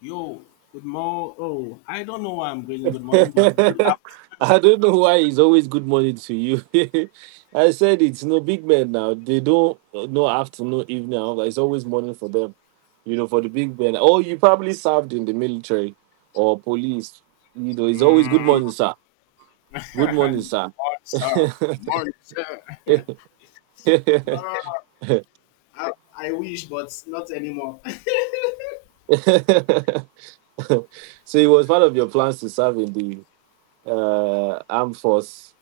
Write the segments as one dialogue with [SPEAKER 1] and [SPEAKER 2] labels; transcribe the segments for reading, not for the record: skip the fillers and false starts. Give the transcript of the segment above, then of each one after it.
[SPEAKER 1] Yo, good morning. Oh, I don't know why I'm greeting good morning, but good
[SPEAKER 2] I don't know why it's always good morning to you. I said it's no big men now. They don't no afternoon, evening, and all that. It's always morning for them. You know, for the big men. Oh, you probably served in the military or police. You know, it's always good
[SPEAKER 1] afternoon.
[SPEAKER 2] morning, sir. Good morning,
[SPEAKER 1] Mm.
[SPEAKER 2] sir.
[SPEAKER 1] Oh, sorry. Morning, sir. Uh, I, I wish, but not anymore.
[SPEAKER 2] So it was part of your plans to serve in the armed force.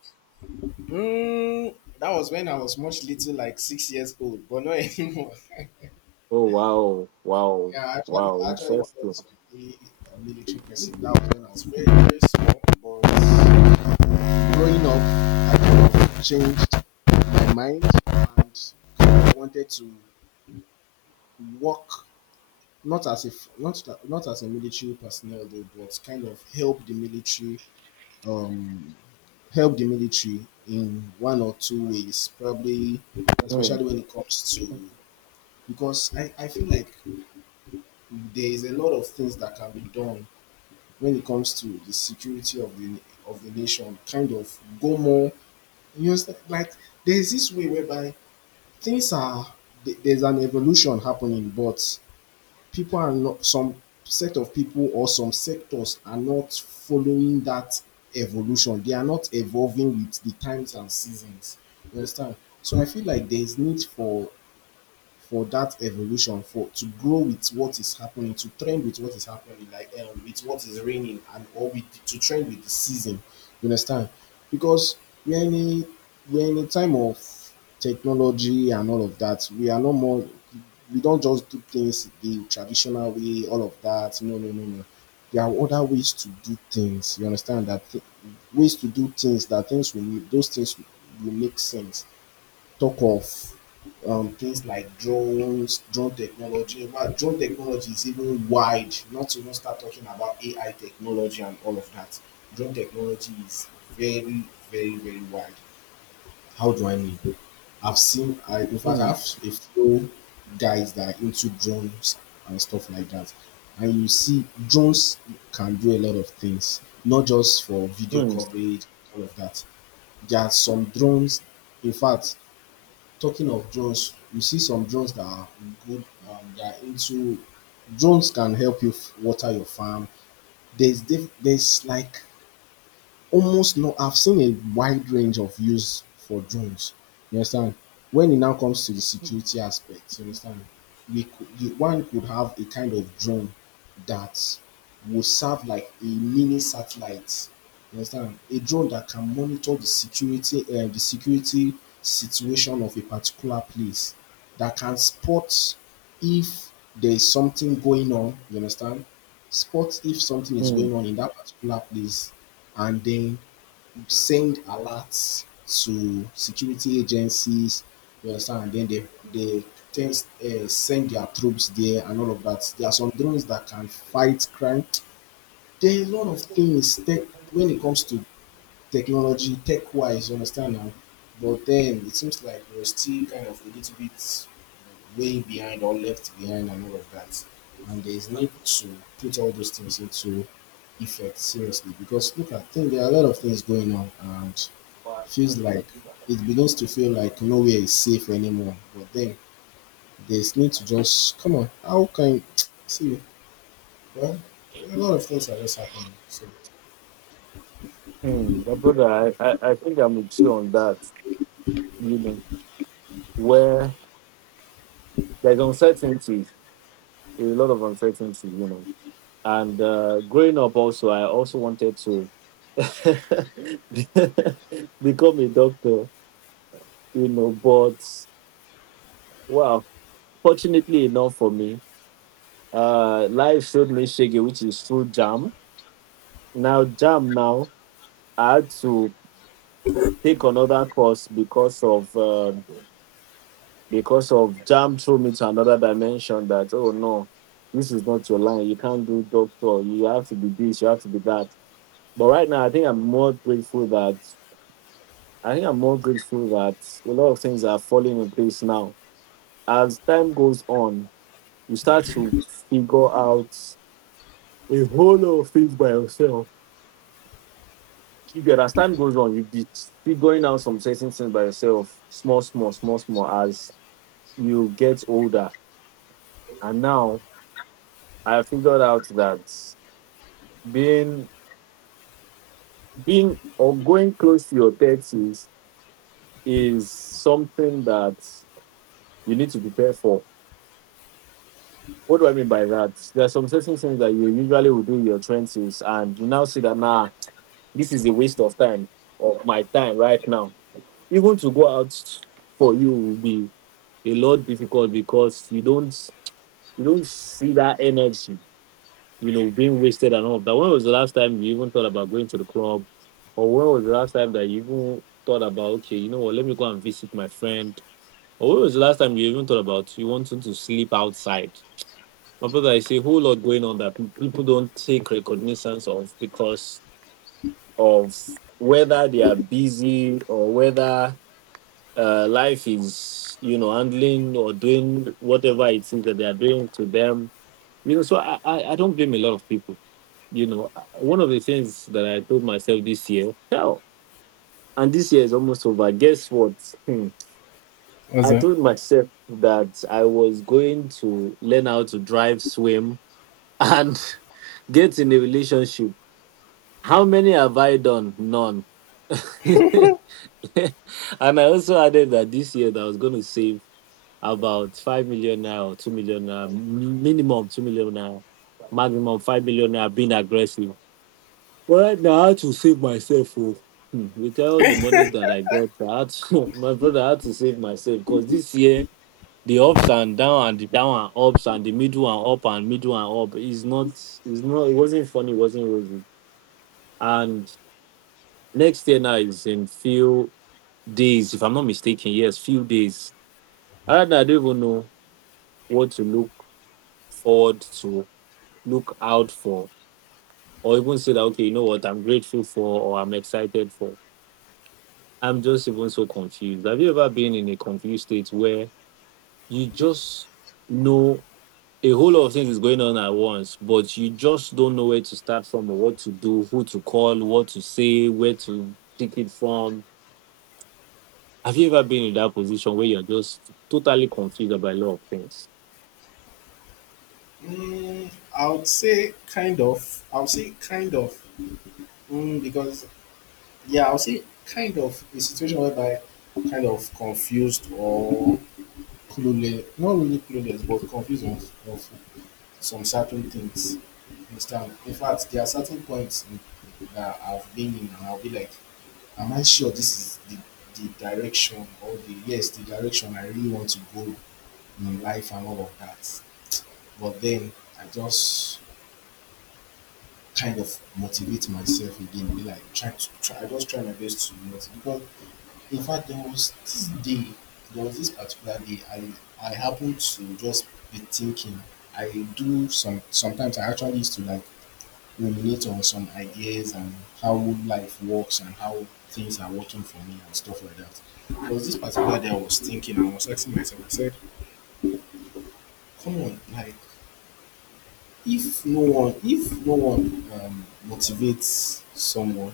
[SPEAKER 1] Mm, that was when I was much little, like 6 years old, but not anymore.
[SPEAKER 2] Oh wow, wow,
[SPEAKER 1] Yeah,
[SPEAKER 2] wow!
[SPEAKER 1] I actually wanted
[SPEAKER 2] Interesting.
[SPEAKER 1] to be a military person. That was when I was very, very small. But growing up, I kind of changed my mind and kind of wanted to work. Not as if not as a military personnel, though, but kind of help the military um help the military in one or two ways, probably
[SPEAKER 2] Hmm,
[SPEAKER 1] especially when it comes to, because I feel like there is a lot of things that can be done when it comes to the security of the nation. Kind of go more, you know, like there's this way whereby things are, there's an evolution happening, but people are not, some set of people or some sectors are not following that evolution. They are not evolving with the times and seasons, you understand? So I feel like there is need for that evolution, for to grow with what is happening, to trend with what is happening, like with what is raining, and or with, to trend with the season. You understand? Because we're in a we're in a time of technology and all of that. We are no more, we don't just do things the traditional way all of that. No, no, no, no. There are other ways to do things, you understand, ways to do things that things will make those things will make sense. Talk of things like drones, drone technology. But drone technology is even wide, not to even start talking about AI technology and all of that. Drone technology is very, very, very wide. How do I mean? I've seen, in fact, I
[SPEAKER 2] hmm,
[SPEAKER 1] have a few guys that are into drones and stuff like that. And you see, drones can do a lot of things, not just for video
[SPEAKER 2] hmm.
[SPEAKER 1] coverage all of that. There are some drones, in fact, talking of drones, you see some drones that are good, they are into, drones can help you water your farm. There's like almost no, I've seen a wide range of use for drones. You understand? When it now comes to the security aspect, you understand? One could have a kind of drone that will serve like a mini satellite. You understand? A drone that can monitor the security situation of a particular place, that can spot if there is something going on. You understand? Spot if something is
[SPEAKER 2] Mm,
[SPEAKER 1] going on in that particular place, and then send alerts to security agencies, you understand, and then they send their troops there and all of that. There are some drones that can fight crime. There are a lot of things that, when it comes to technology, tech wise, you understand now. But then it seems like we're still kind of a little bit way behind or left behind and all of that. And there is need to put all those things into effect seriously, because look at, think there are a lot of things going on and feels like, it begins to feel like nowhere is safe anymore. But then there's need to just come on, how can, see, well, a lot of things are just happening. So
[SPEAKER 2] mm. My brother, I think I'm with you on that, you know, where there's uncertainty, a lot of uncertainty, you know. And growing up also, I also wanted to become a doctor, you know, but well, fortunately enough for me, life showed me Shege, which is through jam. Now, jam now, I had to take another course because of jam threw me to another dimension, that oh no, this is not your line, you can't do doctor, you have to be this, you have to be that. But right now, I think I'm more grateful that a lot of things are falling in place now. As time goes on, you start to figure out a whole lot of things by yourself. You get, as time goes on, you be figuring out some certain things by yourself, small small small small, as you get older. And now, I figured out that being being or going close to your thirties is something that you need to prepare for. What do I mean by that? There are some certain things that you usually would do in your twenties, and you now see that nah, this is a waste of time, of my time right now. Even to go out for you will be a lot difficult because you don't see that energy, you know, being wasted and all of that. When was the last time you even thought about going to the club? Or when was the last time that you even thought about, okay, you know what, let me go and visit my friend? Or when was the last time you even thought about you wanting to sleep outside? My brother, I see a whole lot going on that people don't take recognizance of, because of whether they are busy or whether life is, you know, handling or doing whatever it is that they are doing to them. You know, so I don't blame a lot of people, you know, one of the things that I told myself this year, hell, and this year is almost over. Guess what? Hmm.
[SPEAKER 1] what's
[SPEAKER 2] I
[SPEAKER 1] that?
[SPEAKER 2] told myself that I was going to learn how to drive, swim, and get in a relationship. How many have I done? None. And I also added that this year that I was going to save about 5 million naira, or 2 million now, minimum 2 million naira, maximum 5 million naira, being aggressive. But right now, I had to save myself. Oh. With all the money that I got, I had to, my brother, I had to save myself because this year the ups and down and the down and ups and the middle and up and middle and up is not, it wasn't funny, it wasn't rosy. And next year now is in few days, if I'm not mistaken, yes, few days. And I don't even know what to look forward to, look out for, or even say that, okay, you know what, I'm grateful for, or I'm excited for. I'm just even so confused. Have you ever been in a confused state where you just know a whole lot of things is going on at once, but you just don't know where to start from, or what to do, who to call, what to say, where to pick it from? Have you ever been in that position where you're just totally confused about a lot of things?
[SPEAKER 1] Mm, I would say kind of. I would say kind of. Mm, because yeah, I would say kind of a situation whereby I'm kind of confused or clueless, not really clueless, but confused of some certain things. You understand? In fact, there are certain points that I've been in, and I'll be like, "Am I sure this is the direction, or the, yes, the direction I really want to go in life and all of that?" But then I just kind of motivate myself again. Be like, try to try. I just try my best to motivate, because in fact there was this day, there was this particular day I happened to just be thinking. I do some sometimes I actually used to like ruminate on some ideas and how life works and how things are working for me and stuff like that. There was this particular day I was thinking and I was asking myself, I said, come on, like if no one, motivates someone,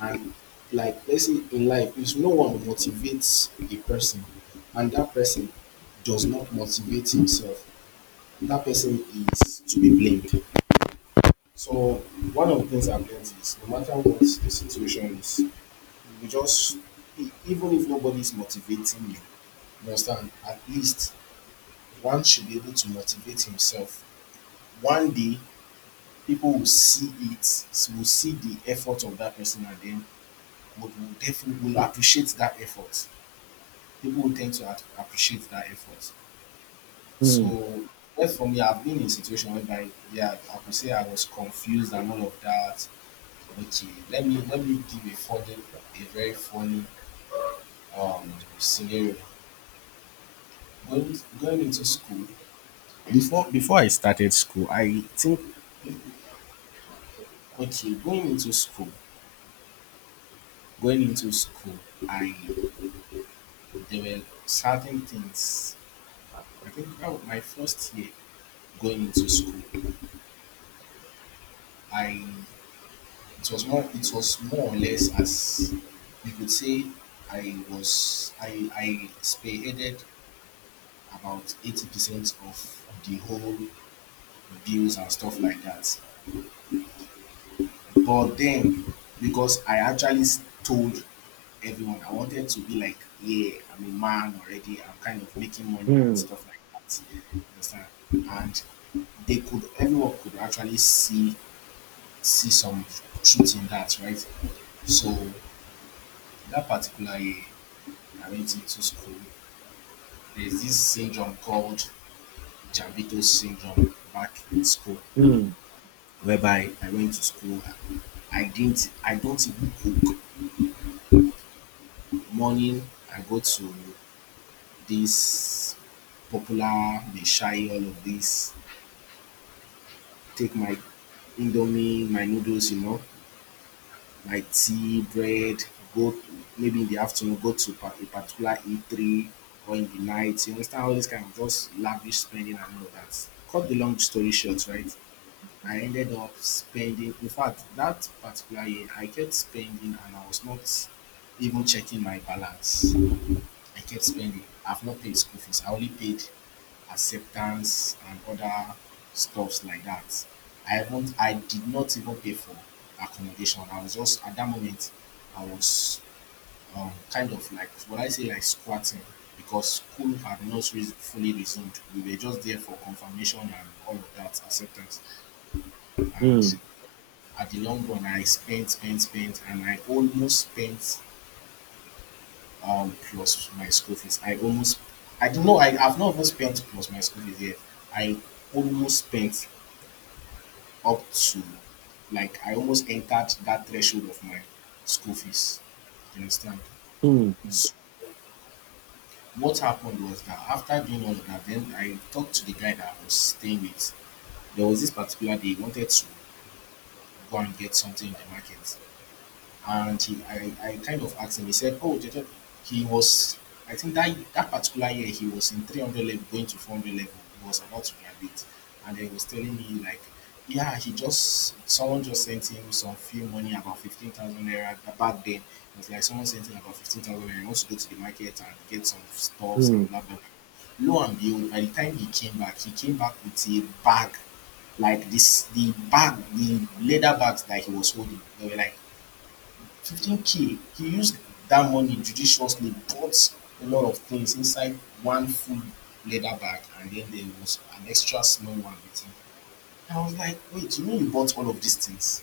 [SPEAKER 1] and like let's say in life, if no one motivates a person and that person does not motivate himself, that person is to be blamed. So one of the things I've learned is, no matter what the situation is, you just, even if nobody's motivating you, you understand, at least one should be able to motivate himself. One day people will see it, will see the effort of that person, and then would will definitely will appreciate that effort. People will tend to appreciate that effort.
[SPEAKER 2] Hmm.
[SPEAKER 1] So, well, for me, I've been in a situation whereby, yeah, I could say I was confused and all of that. Okay, let me give a funny, a very funny um scenario. Going into school, before I started school, I think, okay, going into school, I there were certain things. I think, oh, my first year going into school, I, it was more or less, as you could say, I was I spearheaded about 80% of the whole bills and stuff like that. But then, because I actually told everyone, I wanted to be like, yeah, I'm a man already. I'm kind of making money and
[SPEAKER 2] Hmm.
[SPEAKER 1] stuff like that. You understand? And everyone could actually see some truth in that, right? So that particular year, I went into school. There's this syndrome called Javito syndrome back in school,
[SPEAKER 2] Hmm.
[SPEAKER 1] whereby I went to school. I don't even cook morning. I go to this popular, they shy, all of this. Take my indomie, my noodles, you know, my tea, bread, go maybe in the afternoon, go to a particular eatery, or in the night. You understand, all this kind of just lavish spending and all that. Cut the long story short, right? I ended up spending, in fact, that particular year, I kept spending and I was not even checking my balance. I kept spending. I've not paid school fees. I only paid acceptance and other stuffs like that. I haven't, I did not even pay for accommodation. I was just at that moment. I was kind of like, what I say, like squatting, because school had not fully resumed. We were just there for confirmation and all of that, acceptance. And
[SPEAKER 2] Hmm.
[SPEAKER 1] at the long run, I spent, spent, spent, and I almost spent plus my school fees. I almost, I don't know, I have not even spent plus my school fees yet. I almost spent up to like, I almost entered that threshold of my school fees. You understand?
[SPEAKER 2] Hmm.
[SPEAKER 1] So what happened was that after doing all of that, then I talked to the guy that I was staying with. There was this particular day he wanted to go and get something in the market. And he, I kind of asked him. He said, oh, Jeje, he was, I think that that particular year he was in 300 level going to 400 level. He was about to graduate, and then he was telling me like, yeah, he just, someone just sent him some few money, about 15,000 naira back then. It was like someone sent him about 15,000 naira. He wants to go to the market and get some stuffs
[SPEAKER 2] Hmm.
[SPEAKER 1] and blah blah blah. Lo and behold, by the time he came back with a bag like this, the bag, the leather bags that he was holding, they were like 15K. He used that money judiciously, bought a lot of things inside one full leather bag, and then there was an extra small one with him. I was like, wait, you know, you bought all of these things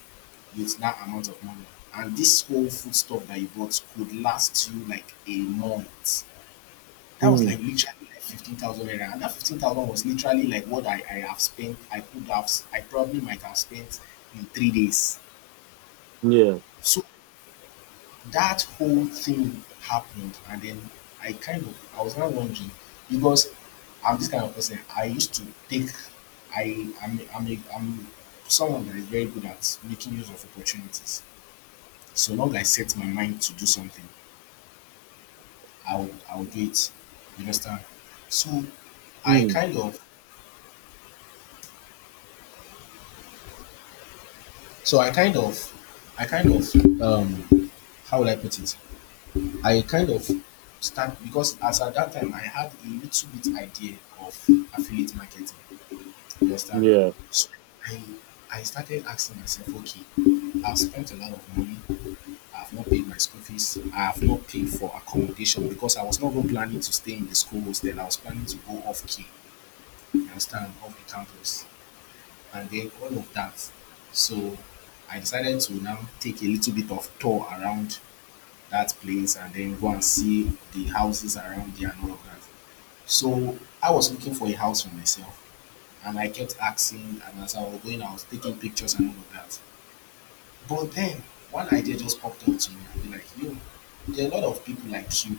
[SPEAKER 1] with that amount of money, and this whole food stuff that you bought could last you like a month? That was
[SPEAKER 2] Hmm.
[SPEAKER 1] like literally like 15,000 naira, and that 15,000 was literally like what I have spent, I could have, I probably might have spent in 3 days.
[SPEAKER 2] Yeah.
[SPEAKER 1] So that whole thing happened, and then I kind of, I was now wondering, because I'm this kind of person. I used to take, I I'm a, I'm someone that is very good at making use of opportunities. So long I set my mind to do something, I will do it. You understand? So I
[SPEAKER 2] Hmm.
[SPEAKER 1] kind of so I kind of how would I put it? I kind of start because as at that time I had a little bit idea of affiliate marketing. You understand?
[SPEAKER 2] Yeah.
[SPEAKER 1] So I I started asking myself, okay, I've spent a lot of money. I've not paid my school fees. I have not paid for accommodation because I was not even planning to stay in the schools. Then I was planning to go off key. You understand? Off the campus, and then all of that. So I decided to now take a little bit of tour around that place and then go and see the houses around there and all of that. So I was looking for a house for myself, and I kept asking, and as I was going I was taking pictures and all of that. But then one idea just popped up to me and be like, yo, there are a lot of people like you,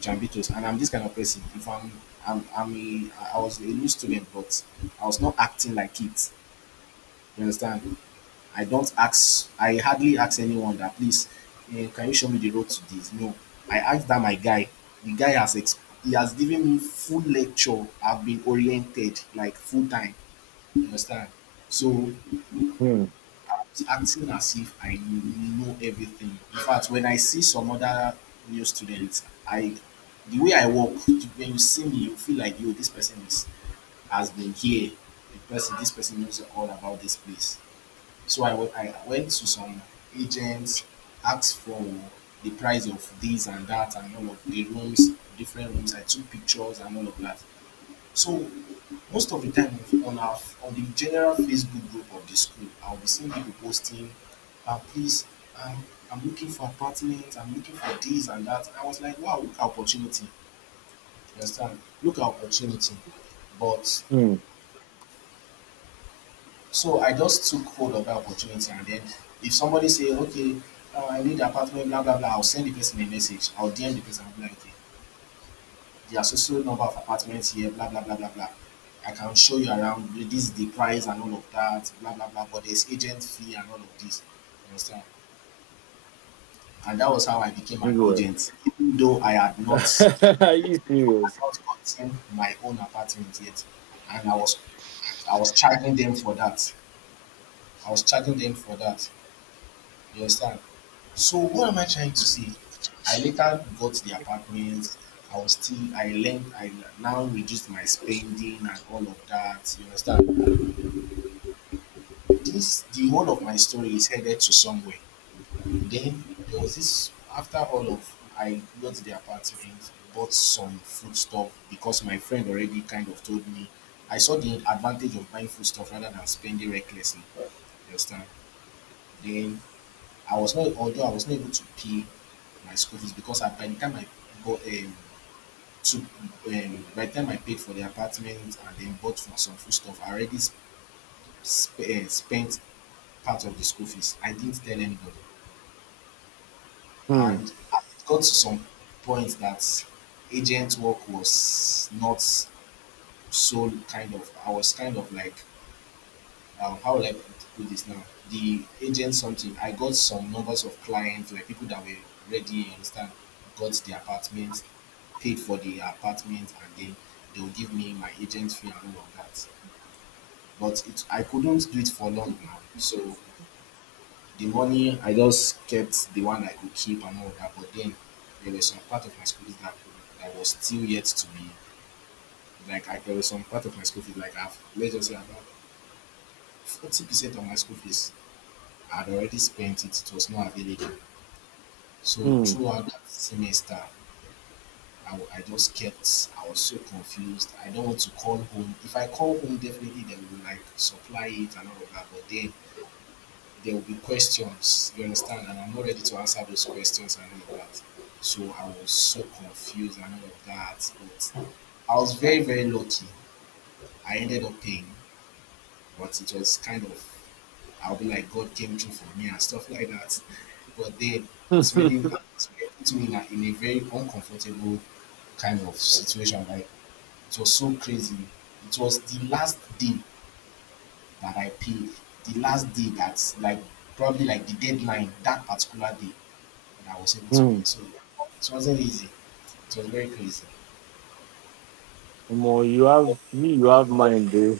[SPEAKER 1] Jambitos, and I'm this kind of person. If I'm I'm a I was a new student, but I was not acting like it. You understand? I don't ask, I hardly ask anyone that, please, can you show me the road to this? No, I asked that my guy. The guy has ex- He has given me full lecture. I've been oriented like full time. You understand? So
[SPEAKER 2] Hmm.
[SPEAKER 1] I'm acting as if I know everything. In fact, when I see some other new students, I the way I walk, when you see me, you feel like yo, this person is has been here. This person knows all about this place. So I went to some agents, asked for the price of this and that and all of the rooms, different rooms. I took pictures and all of that. So most of the time on the general Facebook group of the school, I'll be seeing people posting, uh, please, um, I'm looking for apartment, I'm looking for this and that. I was like, wow, look at opportunity. You understand? Look at opportunity. But
[SPEAKER 2] Hmm.
[SPEAKER 1] So I just took hold of that opportunity, and then if somebody say, okay, I need apartment, blah, blah, blah, I'll send the person a message. I'll DM the person and be like, okay, there's also number of apartments here, blah, blah, blah, blah, blah. I can show you around, this is the price and all of that, blah, blah, blah, but there's agent fee and all of this. You understand? And that was how I became an
[SPEAKER 2] Anyway.
[SPEAKER 1] agent, even though I
[SPEAKER 2] Are you
[SPEAKER 1] had
[SPEAKER 2] serious?
[SPEAKER 1] not gotten my own apartment yet. And I was, I was charging them for that. I was charging them for that. You understand? So what am I trying to say? I later got the apartment. I was still I learned I now reduced my spending and all of that. You understand? This The whole of my story is headed to somewhere. Then there was this, after all of, I got the apartment, bought some food stuff because my friend already kind of told me, I saw the advantage of buying food stuff rather than spending recklessly. You understand? Then I was not, although I was not able to pay my school fees because by the time I bought, um, took, by the time I paid for the apartment and then bought for some food stuff, I already spent part of the school fees. I didn't tell anybody,
[SPEAKER 2] Hmm.
[SPEAKER 1] and it got to some point that agent work was not so kind of. I was kind of like how would I put this now? The agent something. I got some numbers of clients, like people that were ready, you understand, got the apartments, paid for the apartment, and then they will give me my agent fee and all of that. I couldn't do it for long now. So the money, I just kept the one I could keep and all of that. But then there was some part of my school fees that, that was still yet to be, there was some part of my school fees like I've, let's just say about 40% of my school fees I had already spent it, it was not available. So
[SPEAKER 2] Hmm.
[SPEAKER 1] throughout that semester, I just kept, I was so confused. I don't want to call home. If I call home, definitely they will like supply it and all of that, but then there will be questions, you understand? And I'm not ready to answer those questions and all of that. So I was so confused and all of that. But I was very, very lucky. I ended up paying, but it was kind of, I'll be like, God came through for me and stuff like that. But then it's really it's really put me in a very uncomfortable kind of situation. Like it was so crazy. It was the last day that I paid, the last day that's like probably like the deadline, that particular day that I was able to
[SPEAKER 2] Hmm.
[SPEAKER 1] pay. So it wasn't easy. It was very crazy.
[SPEAKER 2] More, you have me, you have mine, bro.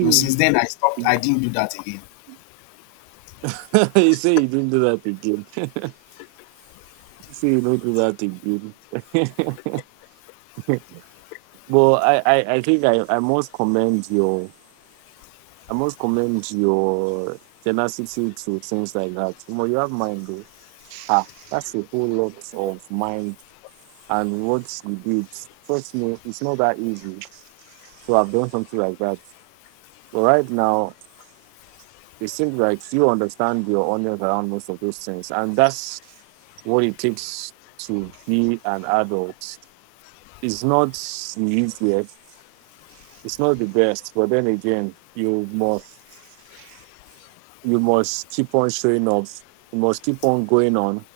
[SPEAKER 1] You know, since then I stopped. I didn't do that again.
[SPEAKER 2] you say you didn't do that again. You say you don't do that again. But I think I must commend your tenacity to things like that. More, you have mind, bro. Ah, that's a whole lot of mind and what you did. Trust me, it's not that easy to have done something like that. But right now, it seems like you understand your audience around most of those things. And that's what it takes to be an adult. It's not the easiest, it's not the best, but then again, you must keep on showing up. You must keep on going on.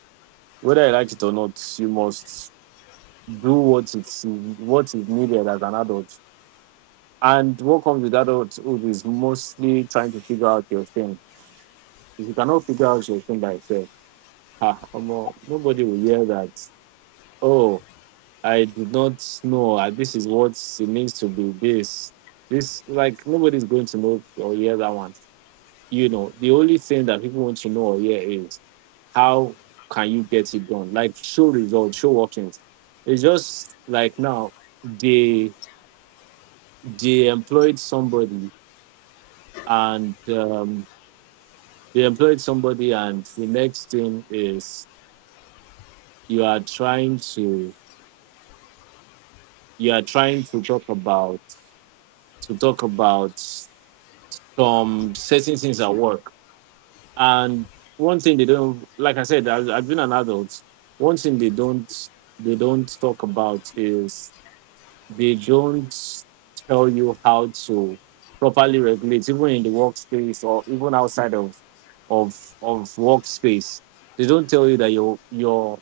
[SPEAKER 2] Whether you like it or not, you must do what is needed as an adult. And what comes with adulthood is mostly trying to figure out your thing. If you cannot figure out your thing by yourself, ah, omo, nobody will hear that. Oh, I did not know. This is what it means to be this. This, like, nobody's going to know or hear that one. You know, the only thing that people want to know or hear is how can you get it done? Like, show results, show workings. It's just like now, they they employed somebody, and they employed somebody, and the next thing is you are trying to you are trying to talk about, to talk about some certain things at work. And one thing they don't, like I said, I've been an adult. One thing they don't talk about is they don't tell you how to properly regulate, even in the workspace or even outside of of workspace. They don't tell you that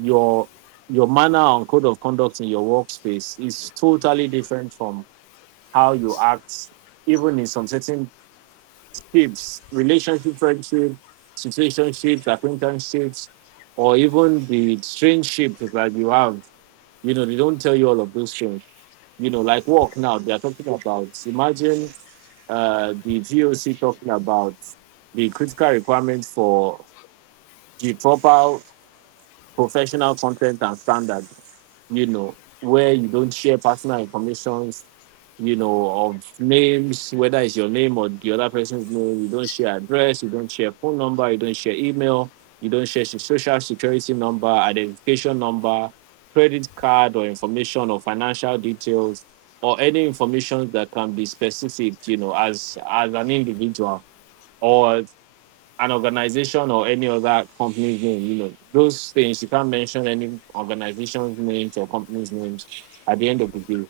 [SPEAKER 2] your your manner and code of conduct in your workspace is totally different from how you act even in some certain shapes, relationship, friendship, situationships, acquaintanceships, or even the strange that you have. You know, they don't tell you all of those things. You know, like work now, they are talking about. Imagine the GOC talking about the critical requirements for the proper professional content and standard, you know, where you don't share personal information, you know, of names, whether it's your name or the other person's name. You don't share address, you don't share phone number, you don't share email, you don't share social security number, identification number, credit card or information or financial details or any information that can be specific, you know, as an individual. Or an organization or any other company's name. You know, those things, you can't mention any organization's names or company's names at the end of the day.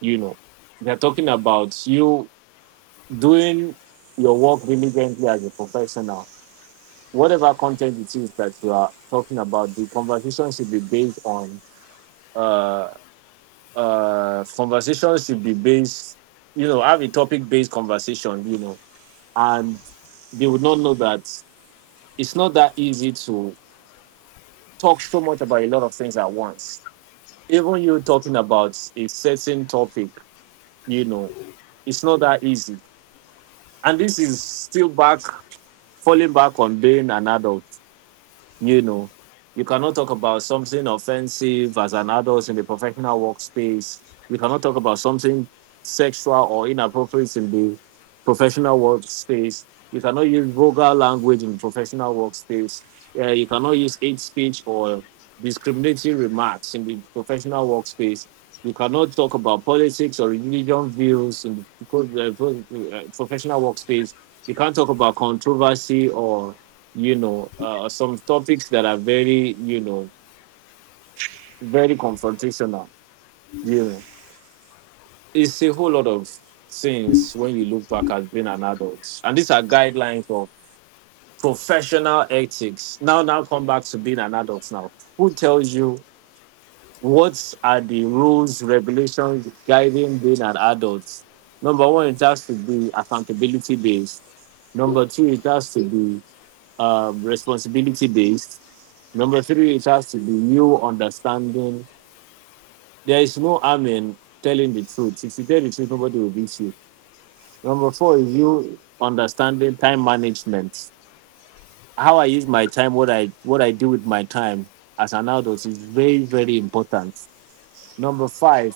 [SPEAKER 2] You know, they're talking about you doing your work diligently as a professional. Whatever content it is that you are talking about, the conversation should be based on uh conversation should be based, you know, have a topic based conversation, you know, and they would not know that it's not that easy to talk so much about a lot of things at once. Even you talking about a certain topic, you know, it's not that easy. And this is still back, falling back on being an adult, you know, you cannot talk about something offensive as an adult in the professional workspace. You cannot talk about something sexual or inappropriate in the professional workspace. You cannot use vulgar language in professional workspace. You cannot use hate speech or discriminatory remarks in the professional workspace. You cannot talk about politics or religion views in the professional workspace. You can't talk about controversy or, you know, some topics that are very, you know, very confrontational. You know, it's a whole lot of things when you look back as being an adult, and these are guidelines of professional ethics. Now, come back to being an adult. Now, who tells you what are the rules, regulations guiding being an adult? Number one, it has to be accountability based. Number two, it has to be responsibility based. Number three, it has to be you understanding. There is no harm in telling the truth. If you tell the truth, nobody will beat you. Number four is you understanding time management. How I use my time, what I do with my time as an adult is very, very important. Number five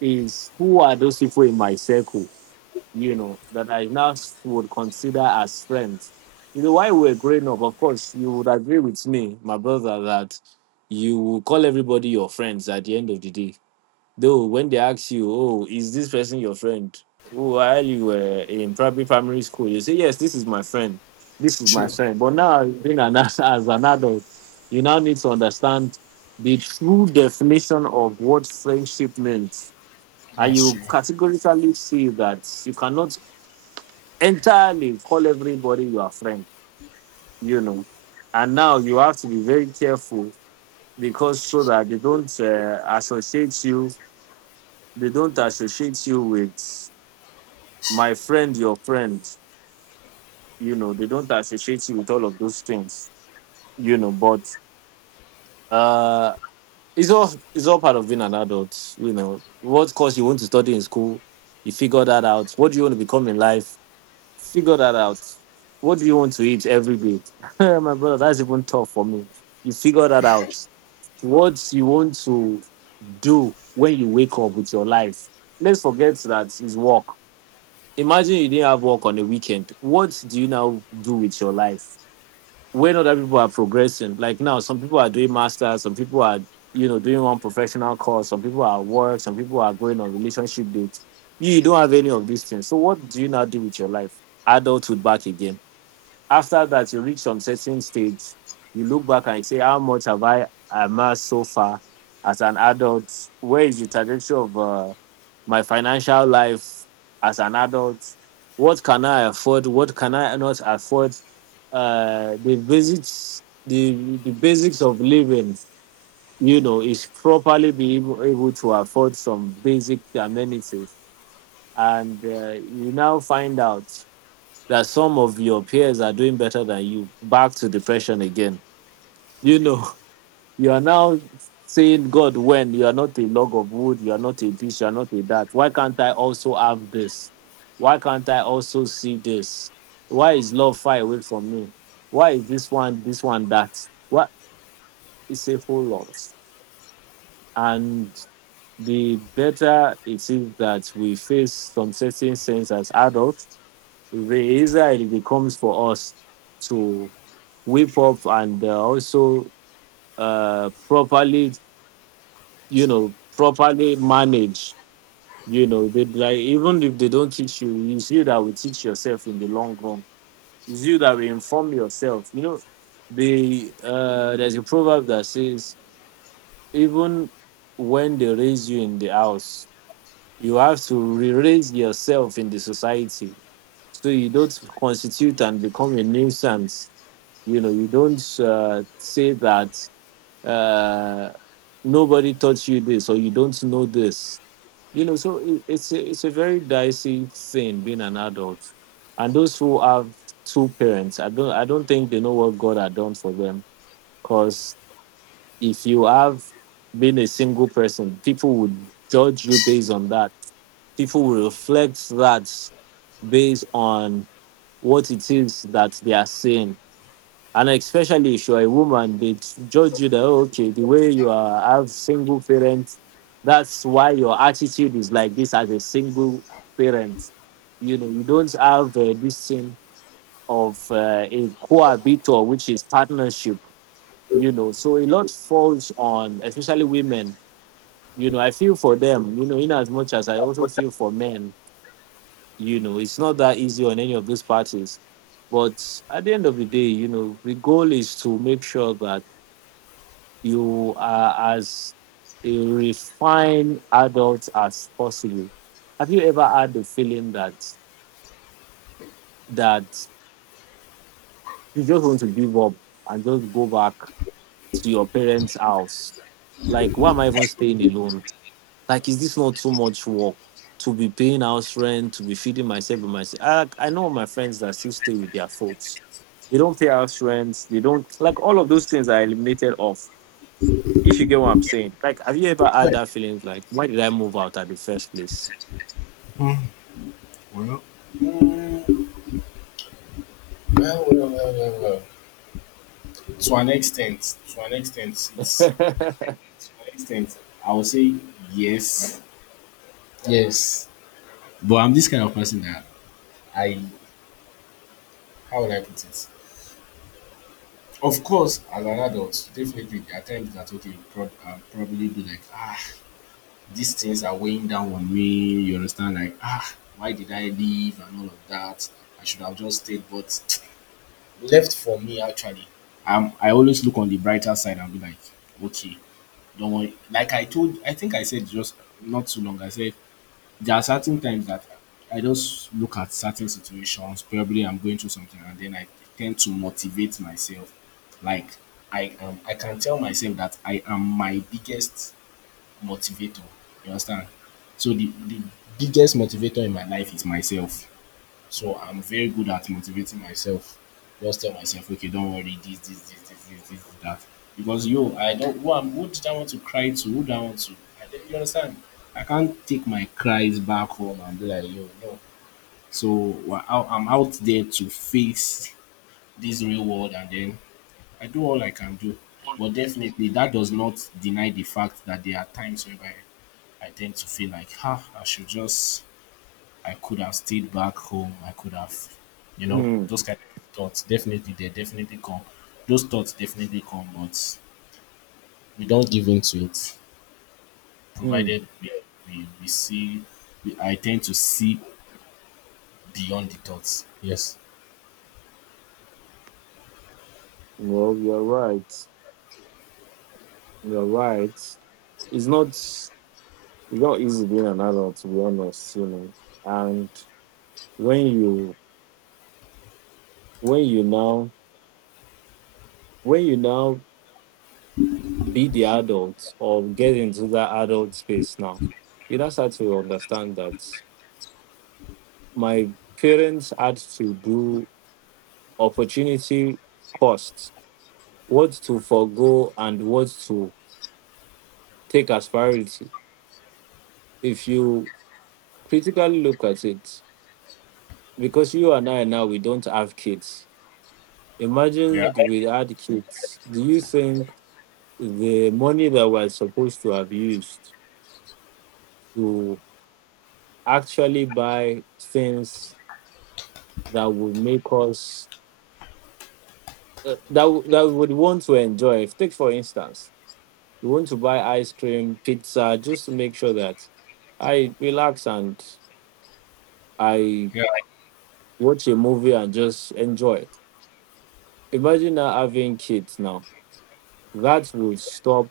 [SPEAKER 2] is who are those people in my circle? You know, that I now would consider as strength. You know, while we were growing up, of course, you would agree with me, my brother, that you will call everybody your friends at the end of the day. Though when they ask you, oh, is this person your friend? While you were in probably primary school, you say, yes, this is my friend. This is my
[SPEAKER 1] True,
[SPEAKER 2] friend. But now, as an adult, you now need to understand the true definition of what friendship means, and
[SPEAKER 1] that's
[SPEAKER 2] you
[SPEAKER 1] true.
[SPEAKER 2] categorically see that you cannot entirely call everybody your friend, you know. And now you have to be very careful because so that they don't associate you, they don't associate you with my friend, your friend, you know, they don't associate you with all of those things, you know. But uh, it's all part of being an adult, you know. What course you want to study in school, you figure that out. What do you want to become in life? Figure that out. What do you want to eat every day? My brother, that's even tough for me. You figure that out. What you want to do when you wake up with your life. Let's forget that is work. Imagine you didn't have work on the weekend. What do you now do with your life? When other people are progressing, like now, some people are doing masters, some people are, you know, doing one professional course, some people are at work, some people are going on relationship dates. You don't have any of these things. So what do you now do with your life? Adulthood back again. After that, you reach some certain stage, you look back and you say, how much have I amassed so far as an adult? Where is the trajectory of my financial life as an adult? What can I afford? What can I not afford? The basics, the basics of living, you know, is properly being able to afford some basic amenities. And you now find out that some of your peers are doing better than you, back to depression again. You know, you are now saying, God, when you are not a log of wood, you are not a this, you are not a that. Why can't I also have this? Why can't I also see this? Why is love far away from me? Why is this one, that? What? It's a whole lot. And the better it is that we face some certain things as adults, the easier it becomes for us to whip up and also properly, you know, properly manage. You know, they like even if they don't teach you, it's you that will teach yourself in the long run. It's you that will inform yourself. You know, there's a proverb that says even when they raise you in the house, you have to re-raise yourself in the society, so you don't constitute and become a nuisance. You know, you don't say that uh, nobody taught you this or you don't know this, you know. So it's a very dicey thing being an adult, and those who have two parents, I don't think they know what God had done for them. Because if you have been a single person, people would judge you based on that, people will reflect that based on what it is that they are saying. And especially if you're a woman, they judge you that, "Oh, okay, the way you are, have single parents, that's why your attitude is like this as a single parent. You know, you don't have this thing of a cohabitor, which is partnership, you know." So a lot falls on, especially women, you know, I feel for them, you know, in as much as I also feel for men, you know, it's not that easy on any of these parties. But at the end of the day, you know, the goal is to make sure that you are as a refined adult as possible. Have you ever had the feeling that you just want to give up and just go back to your parents' house? Like, why am I even staying alone? Like, is this not too much work to be paying house rent, to be feeding myself and myself? I know my friends that still stay with their folks. They don't pay house rent. They don't, like, all of those things are eliminated off. If you get what I'm saying, like, have you ever had that feeling of like, why did I move out at the first place?
[SPEAKER 1] Well, mm, well, well, well, well, well, to an extent, it's
[SPEAKER 2] Hmm.
[SPEAKER 1] to an extent. I would say yes, yes. But I'm this kind of person that I how would I put it? Of course, as an adult, definitely there are times that okay, I'll probably be like ah, these things are weighing down on me. You understand? Like ah, why did I leave and all of that? I should have just stayed, but left for me actually. I always look on the brighter side and be like, okay, don't worry. Like I told, I think I said just not too long. I said there are certain times that I just look at certain situations. Probably I'm going through something, and then I tend to motivate myself. Like I am, I can tell myself that I am my biggest motivator. You understand? So the biggest motivator in my life is myself. So I'm very good at motivating myself. Just tell myself, okay, don't worry, this, that. Because yo, I don't who am who did I want to cry to? Who do I want to? I don't, you understand? I can't take my cries back home and be like, yo, no. So I'm out there to face this real world, and then I do all I can do. But definitely, that does not deny the fact that there are times whereby I tend to feel like, ha, I should just I could have stayed back home. I could have, you know, those kind of thoughts. Definitely, they definitely come. Those thoughts definitely come, but we don't give in to it.
[SPEAKER 2] Hmm.
[SPEAKER 1] Provided we see, I tend to see beyond the thoughts. Yes.
[SPEAKER 2] Well, you're right. You're right. It's not easy being an adult, to be honest, you know. And when you when you now when you now be the adult or get into that adult space now, you now start to understand that my parents had to do opportunity costs, what to forego and what to take as priority. If you critically look at it, because you and I now, we don't have kids.
[SPEAKER 1] Yeah.
[SPEAKER 2] Imagine we had kids. Do you think the money that we're supposed to have used to actually buy things that would make us that we would want to enjoy, if take for instance, you want to buy ice cream, pizza, just to make sure that I relax and I
[SPEAKER 1] Yeah.
[SPEAKER 2] watch a movie and just enjoy. Imagine now having kids now. That will stop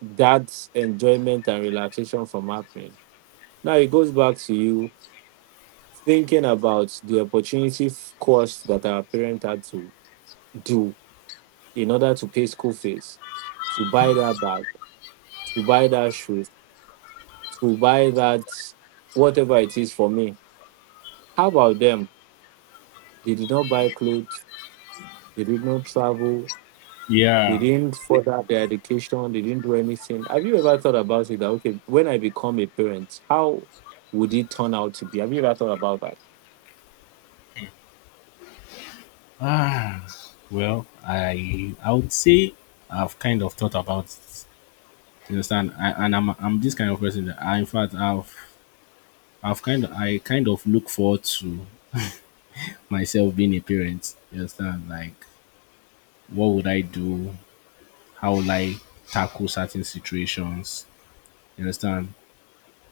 [SPEAKER 2] that enjoyment and relaxation from happening. Now it goes back to you thinking about the opportunity cost that our parent had to do in order to pay school fees, to buy that bag, to buy that shoe, to buy that whatever it is for me. How about them? They did not buy clothes, they did not travel, they
[SPEAKER 1] Yeah.
[SPEAKER 2] didn't further their education. They didn't do anything. Have you ever thought about it? That okay, when I become a parent, how would it turn out to be? Have you ever thought about that?
[SPEAKER 1] Ah, well, I would say I've kind of thought about it. You understand? I, and I'm this kind of person that I, in fact, I kind of look forward to myself being a parent. You understand? Like, what would I do? How would I tackle certain situations? You understand?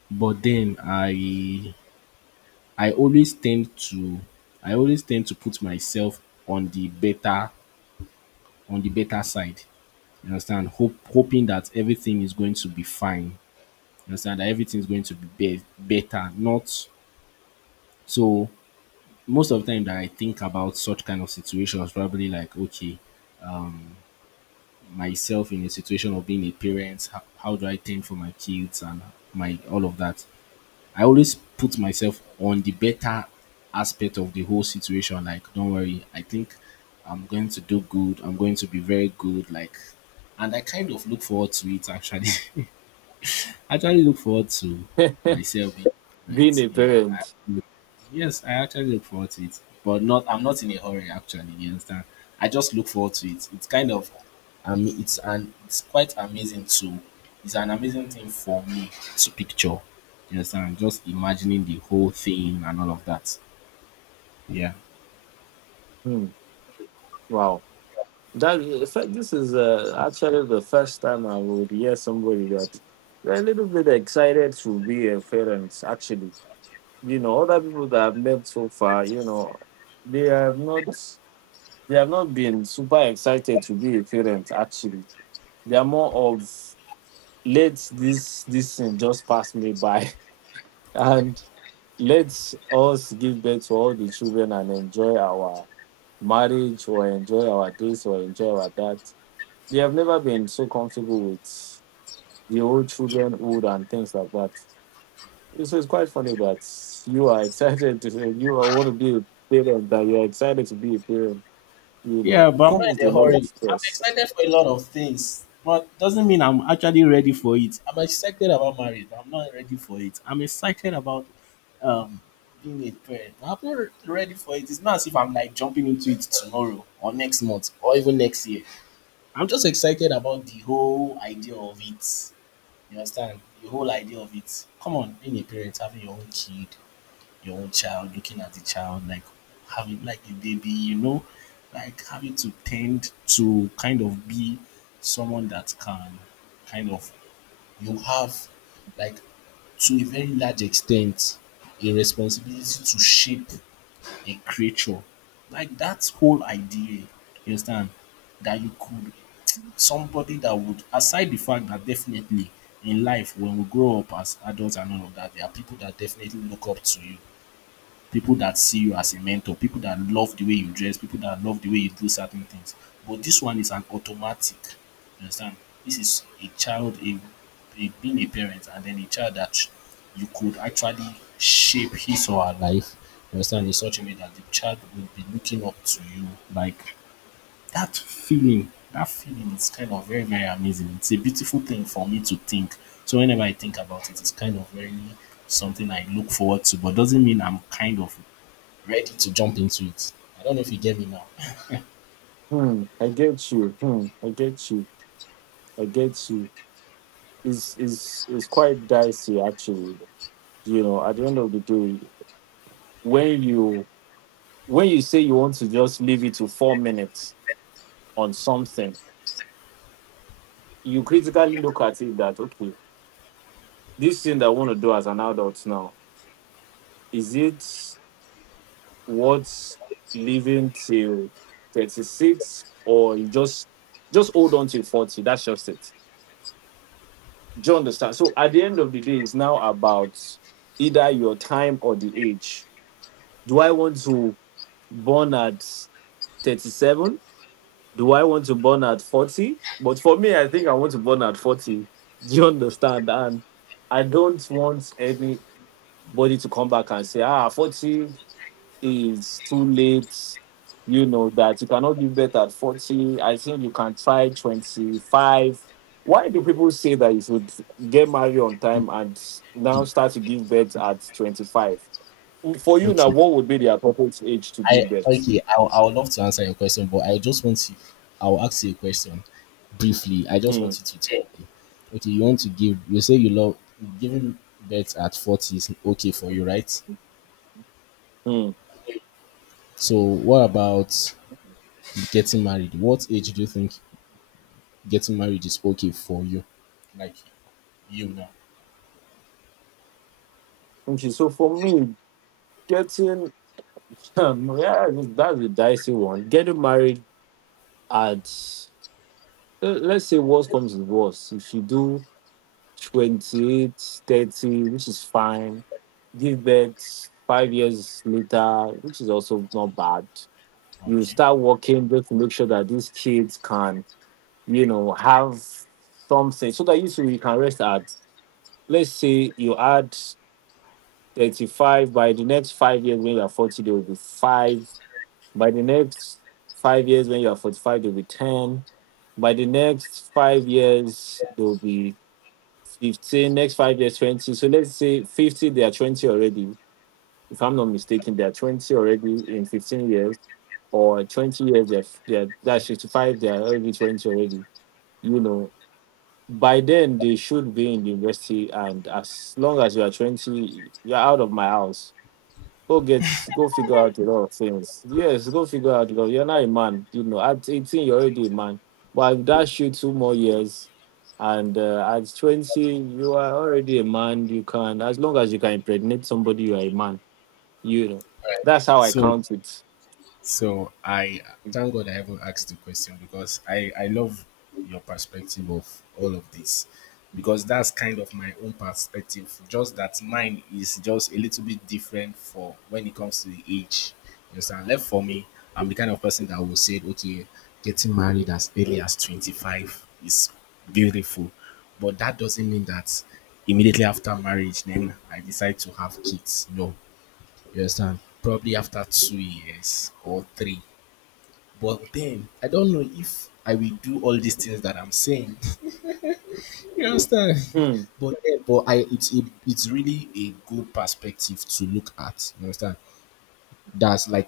[SPEAKER 1] But then I always tend to I always tend to put myself on the better on the better side. You understand? Hope hoping that everything is going to be fine. You understand that everything is going to be better. Not so Most of the time that I think about such kind of situations, probably like okay, myself in a situation of being a parent, how do I tend for my kids and my all of that, I always put myself on the better aspect of the whole situation, like don't worry, I think I'm going to do good, I'm going to be very good, like, and I kind of look forward to it actually. I actually look forward to myself in
[SPEAKER 2] Being
[SPEAKER 1] it.
[SPEAKER 2] a
[SPEAKER 1] Yeah.
[SPEAKER 2] parent.
[SPEAKER 1] Yes, I actually look forward to it. But not I'm not in a hurry actually, you understand? I just look forward to it. It's kind of it's quite amazing to, it's an amazing thing for me to picture. You understand? Just imagining the whole thing and all of that. Yeah.
[SPEAKER 2] Hmm. Wow. That in fact, this is actually the first time I would hear somebody that they're a little bit excited to be a parent. Actually, you know, other people that I've met so far, you know, they have not they have not been super excited to be a parent. Actually, they are more of let this thing just pass me by and let us give birth to all the children and enjoy our marriage or enjoy our this or enjoy our that. They have never been so comfortable with the old children, old and things like that. So it's quite funny that you are excited to want to be a parent, that you are excited to be a parent. You know,
[SPEAKER 1] Yeah,
[SPEAKER 2] it
[SPEAKER 1] but I'm
[SPEAKER 2] comes
[SPEAKER 1] not
[SPEAKER 2] with
[SPEAKER 1] in
[SPEAKER 2] a
[SPEAKER 1] a
[SPEAKER 2] lot of
[SPEAKER 1] hurry. I'm
[SPEAKER 2] stress.
[SPEAKER 1] excited for a lot of things, but doesn't mean I'm actually ready for it. I'm excited about marriage, but I'm not ready for it. I'm excited about um being a parent. I'm not ready for it. It's not as if I'm like jumping into it tomorrow or next month or even next year. I'm just excited about the whole idea of it. You understand? The whole idea of it. Come on, being a parent, having your own kid, your own child, looking at the child, like having like a baby, like having to tend to kind of be someone that can kind of you have like to a very large extent a responsibility to shape a creature. Like that whole idea, you understand, that you could somebody that would aside the fact that definitely in life when we grow up as adults and all of that, there are people that definitely look up to you, people that see you as a mentor, people that love the way you dress, people that love the way you do certain things. But this one is an automatic. You understand? This is a child, a being a parent, and then a child that you could actually shape his or her life. You understand? In such a way that the child will be looking up to you. Like that feeling is kind of very, very amazing. It's a beautiful thing for me to think. So whenever I think about it, it's kind of very something I look forward to, but doesn't mean I'm kind of ready to jump into it. I don't know if you get me now.
[SPEAKER 2] Hmm, I get you. Hmm, I get you. I get you. Is quite dicey actually, you know. At the end of the day, when you, say you want to just leave it to 4 minutes on something, you critically look at it that okay, this thing that I want to do as an adult now, is it worth living till 36, or you just hold on till 40, that's just it. Do you understand? So at the end of the day, it's now about either your time or the age. Do I want to born at 37? Do I want to burn at 40? But for me, I think I want to burn at 40. Do you understand? And I don't want anybody to come back and say, ah, 40 is too late. You know, that you cannot give birth at 40. I think you can try 25. Why do people say that you should get married on time and now
[SPEAKER 1] The-
[SPEAKER 2] start to give birth at 25? For you now,
[SPEAKER 1] okay.
[SPEAKER 2] what would be the appropriate age to
[SPEAKER 1] I
[SPEAKER 2] give birth?
[SPEAKER 1] okay. I would love to answer your question, but I just want to. I'll ask you a question briefly. I just want
[SPEAKER 2] Hmm.
[SPEAKER 1] you to tell me. Okay, you want to give. You say you love giving birth at 40 is okay for you, right?
[SPEAKER 2] Hmm.
[SPEAKER 1] So what about getting married? What age do you think getting married is okay for you? Like you now.
[SPEAKER 2] Okay, so for me, getting yeah, that's a dicey one. Getting married at let's say worst comes to worst. If you do 28, 30, which is fine. Give birth 5 years later, which is also not bad. You
[SPEAKER 1] Okay.
[SPEAKER 2] start working just to make sure that these kids can, you know, have something so that you can rest at, let's say you add 35, by the next 5 years when you're 40, there will be five. By the next 5 years, when you are 45, they'll be 10. By the next 5 years, they'll be 15. Next 5 years, 20. So let's say 50, they are 20 already. If I'm not mistaken, they are 20 already in 15 years, or 20 years, that's 65, they are already 20 already. You know, by then, they should be in the university. And as long as you are 20, you're out of my house. Go get, go figure out a lot of things. Yes, go figure out a lot. You're not a man, you know. At 18, you're already a man. But if that you two more years, and at 20, you are already a man. You can, as long as you can impregnate somebody, you are a man. You know, that's how I
[SPEAKER 1] So
[SPEAKER 2] count it.
[SPEAKER 1] So I thank God I haven't asked the question because I love your perspective of all of this because that's kind of my own perspective. Just that mine is just a little bit different for when it comes to the age. You understand? Left for me, I'm the kind of person that will say, okay, getting married as early as 25 is beautiful. But that doesn't mean that immediately after marriage, then I decide to have kids. No, you understand? Probably after 2 years or three. But then I don't know if I will do all these things that I'm saying. You understand?
[SPEAKER 2] Hmm.
[SPEAKER 1] But then, but I it's a, it's really a good perspective to look at. You understand? That's like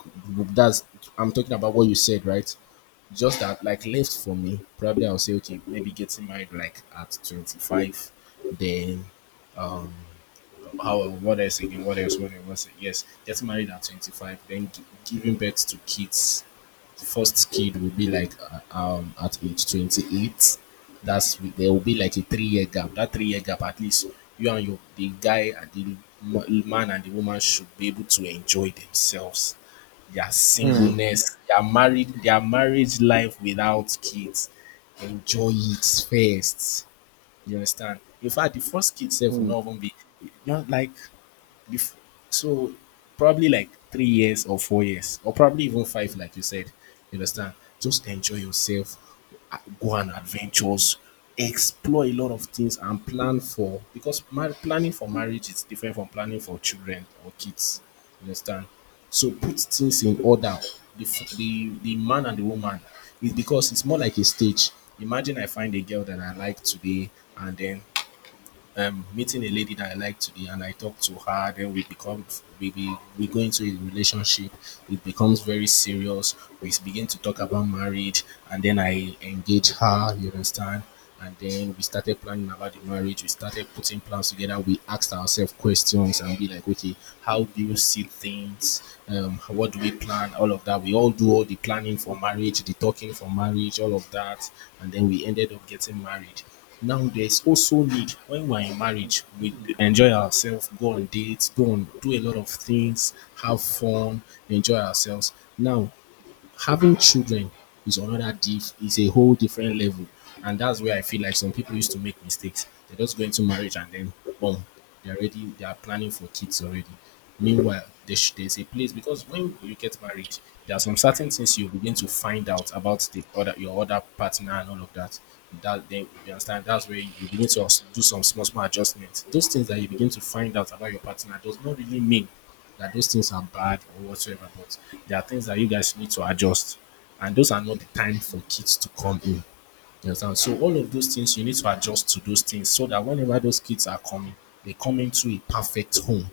[SPEAKER 1] that's I'm talking about what you said, right? Just that like left for me, probably I'll say okay, maybe getting married like at 25, then um how what else again? What else? What else? What else? Yes, get married at 25, then giving birth to kids. The first kid will be like at age 28. That's There will be like a 3 year gap. That 3 year gap, at least you and your the guy and the man and the woman should be able to enjoy themselves, their
[SPEAKER 2] Hmm.
[SPEAKER 1] singleness, their marriage life without kids. Enjoy it first. You understand? In fact, the first kid self will
[SPEAKER 2] Hmm.
[SPEAKER 1] not even be like before, so probably like 3 years or 4 years, or probably even five, like you said. You understand? Just enjoy yourself, go on adventures, explore a lot of things, and plan for because planning for marriage is different from planning for children or kids. You understand? So put things in order. The man and the woman is because it's more like a stage. Imagine I find a girl that I like today, and then meeting a lady that I like today and I talk to her, then we become we go into a relationship, it becomes very serious. We begin to talk about marriage and then I engage her, you understand? And then we started planning about the marriage, we started putting plans together, we asked ourselves questions and be like, okay, how do you see things? What do we plan? All of that. We all do all the planning for marriage, the talking for marriage, all of that, and then we ended up getting married. Now there's also need when we're in marriage, we enjoy ourselves, go on dates, go on do a lot of things, have fun, enjoy ourselves. Now having children is another diff is a whole different level. And that's where I feel like some people used to make mistakes. They just go into marriage and then boom, they're ready. They are planning for kids already. Meanwhile, there's a place because when you get married, there are some certain things you begin to find out about the other your other partner and all of that. That, then you understand, that's where you begin to also do some small small adjustments. Those things that you begin to find out about your partner does not really mean that those things are bad or whatsoever, but there are things that you guys need to adjust. And those are not the time for kids to come in. You understand? So all of those things you need to adjust to those things so that whenever those kids are coming, they come into a perfect home.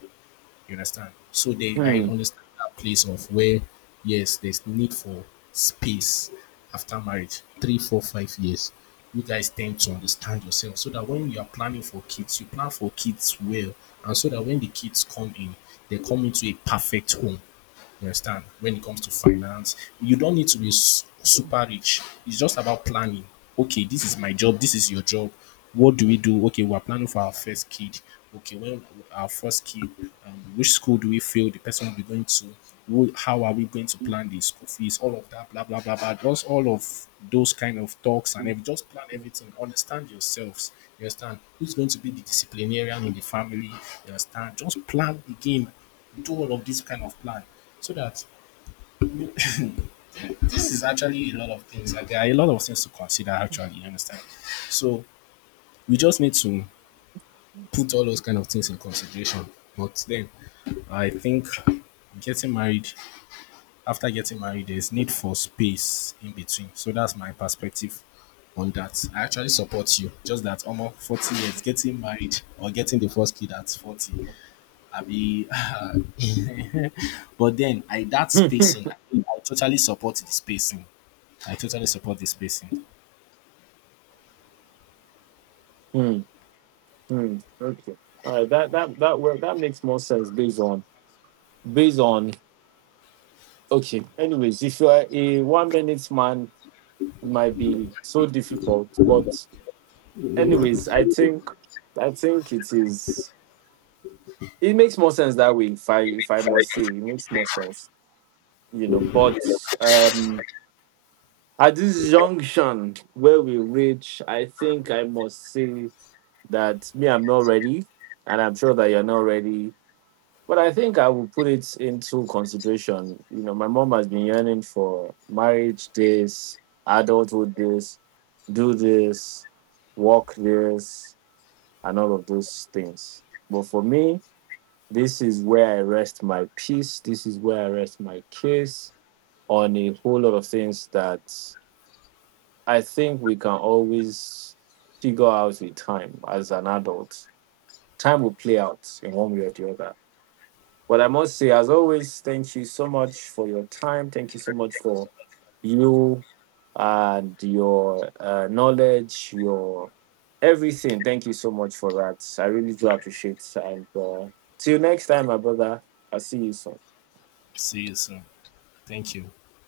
[SPEAKER 1] You understand? So they I
[SPEAKER 2] Hmm.
[SPEAKER 1] understand that place of where yes, there's need for space after marriage, 3, 4, 5 years. You guys tend to understand yourself so that when you are planning for kids, you plan for kids well, and so that when the kids come in, they come into a perfect home. You understand? When it comes to finance, you don't need to be super rich. It's just about planning. Okay, this is my job. This is your job. What do we do? Okay, we're planning for our first kid. Okay, when our first kid, which school do we feel the person will be going to? Who, how are we going to plan the school fees? All of that, blah blah blah blah. Just all of those kind of talks and just plan everything. Understand yourselves. You understand who's going to be the disciplinarian in the family. You understand? Just plan the game, do all of this kind of plan, so that this is actually a lot of things and there are a lot of things to consider actually. You understand? So we just need to put all those kind of things in consideration. But then, I think getting married, after getting married, there's need for space in between. So that's my perspective on that. I actually support you, just that almost 40 years getting married or getting the first kid at 40 I be, but then I that spacing, I, think I totally support the spacing. I totally support the spacing.
[SPEAKER 2] Hmm. Hmm. Okay. All right. That work. That makes more sense based on based on. Okay. Anyways, if you are a 1 minute man, might be so difficult. But anyways, I think it is, it makes more sense that way. If I must say, it makes more sense. You know, but um at this junction where we reach, I think I must say that me, I'm not ready, and I'm sure that you're not ready. But I think I will put it into consideration. You know, my mom has been yearning for marriage days, adulthood days, do this, walk this, and all of those things. But for me, this is where I rest my peace. This is where I rest my case on a whole lot of things that I think we can always figure out with time as an adult. Time will play out in one way or the other. Well, I must say, as always, thank you so much for your time. Thank you so much for you and your knowledge, your everything. Thank you so much for that. I really do appreciate. And till next time, my brother. I'll see you soon.
[SPEAKER 1] See you soon. Thank you.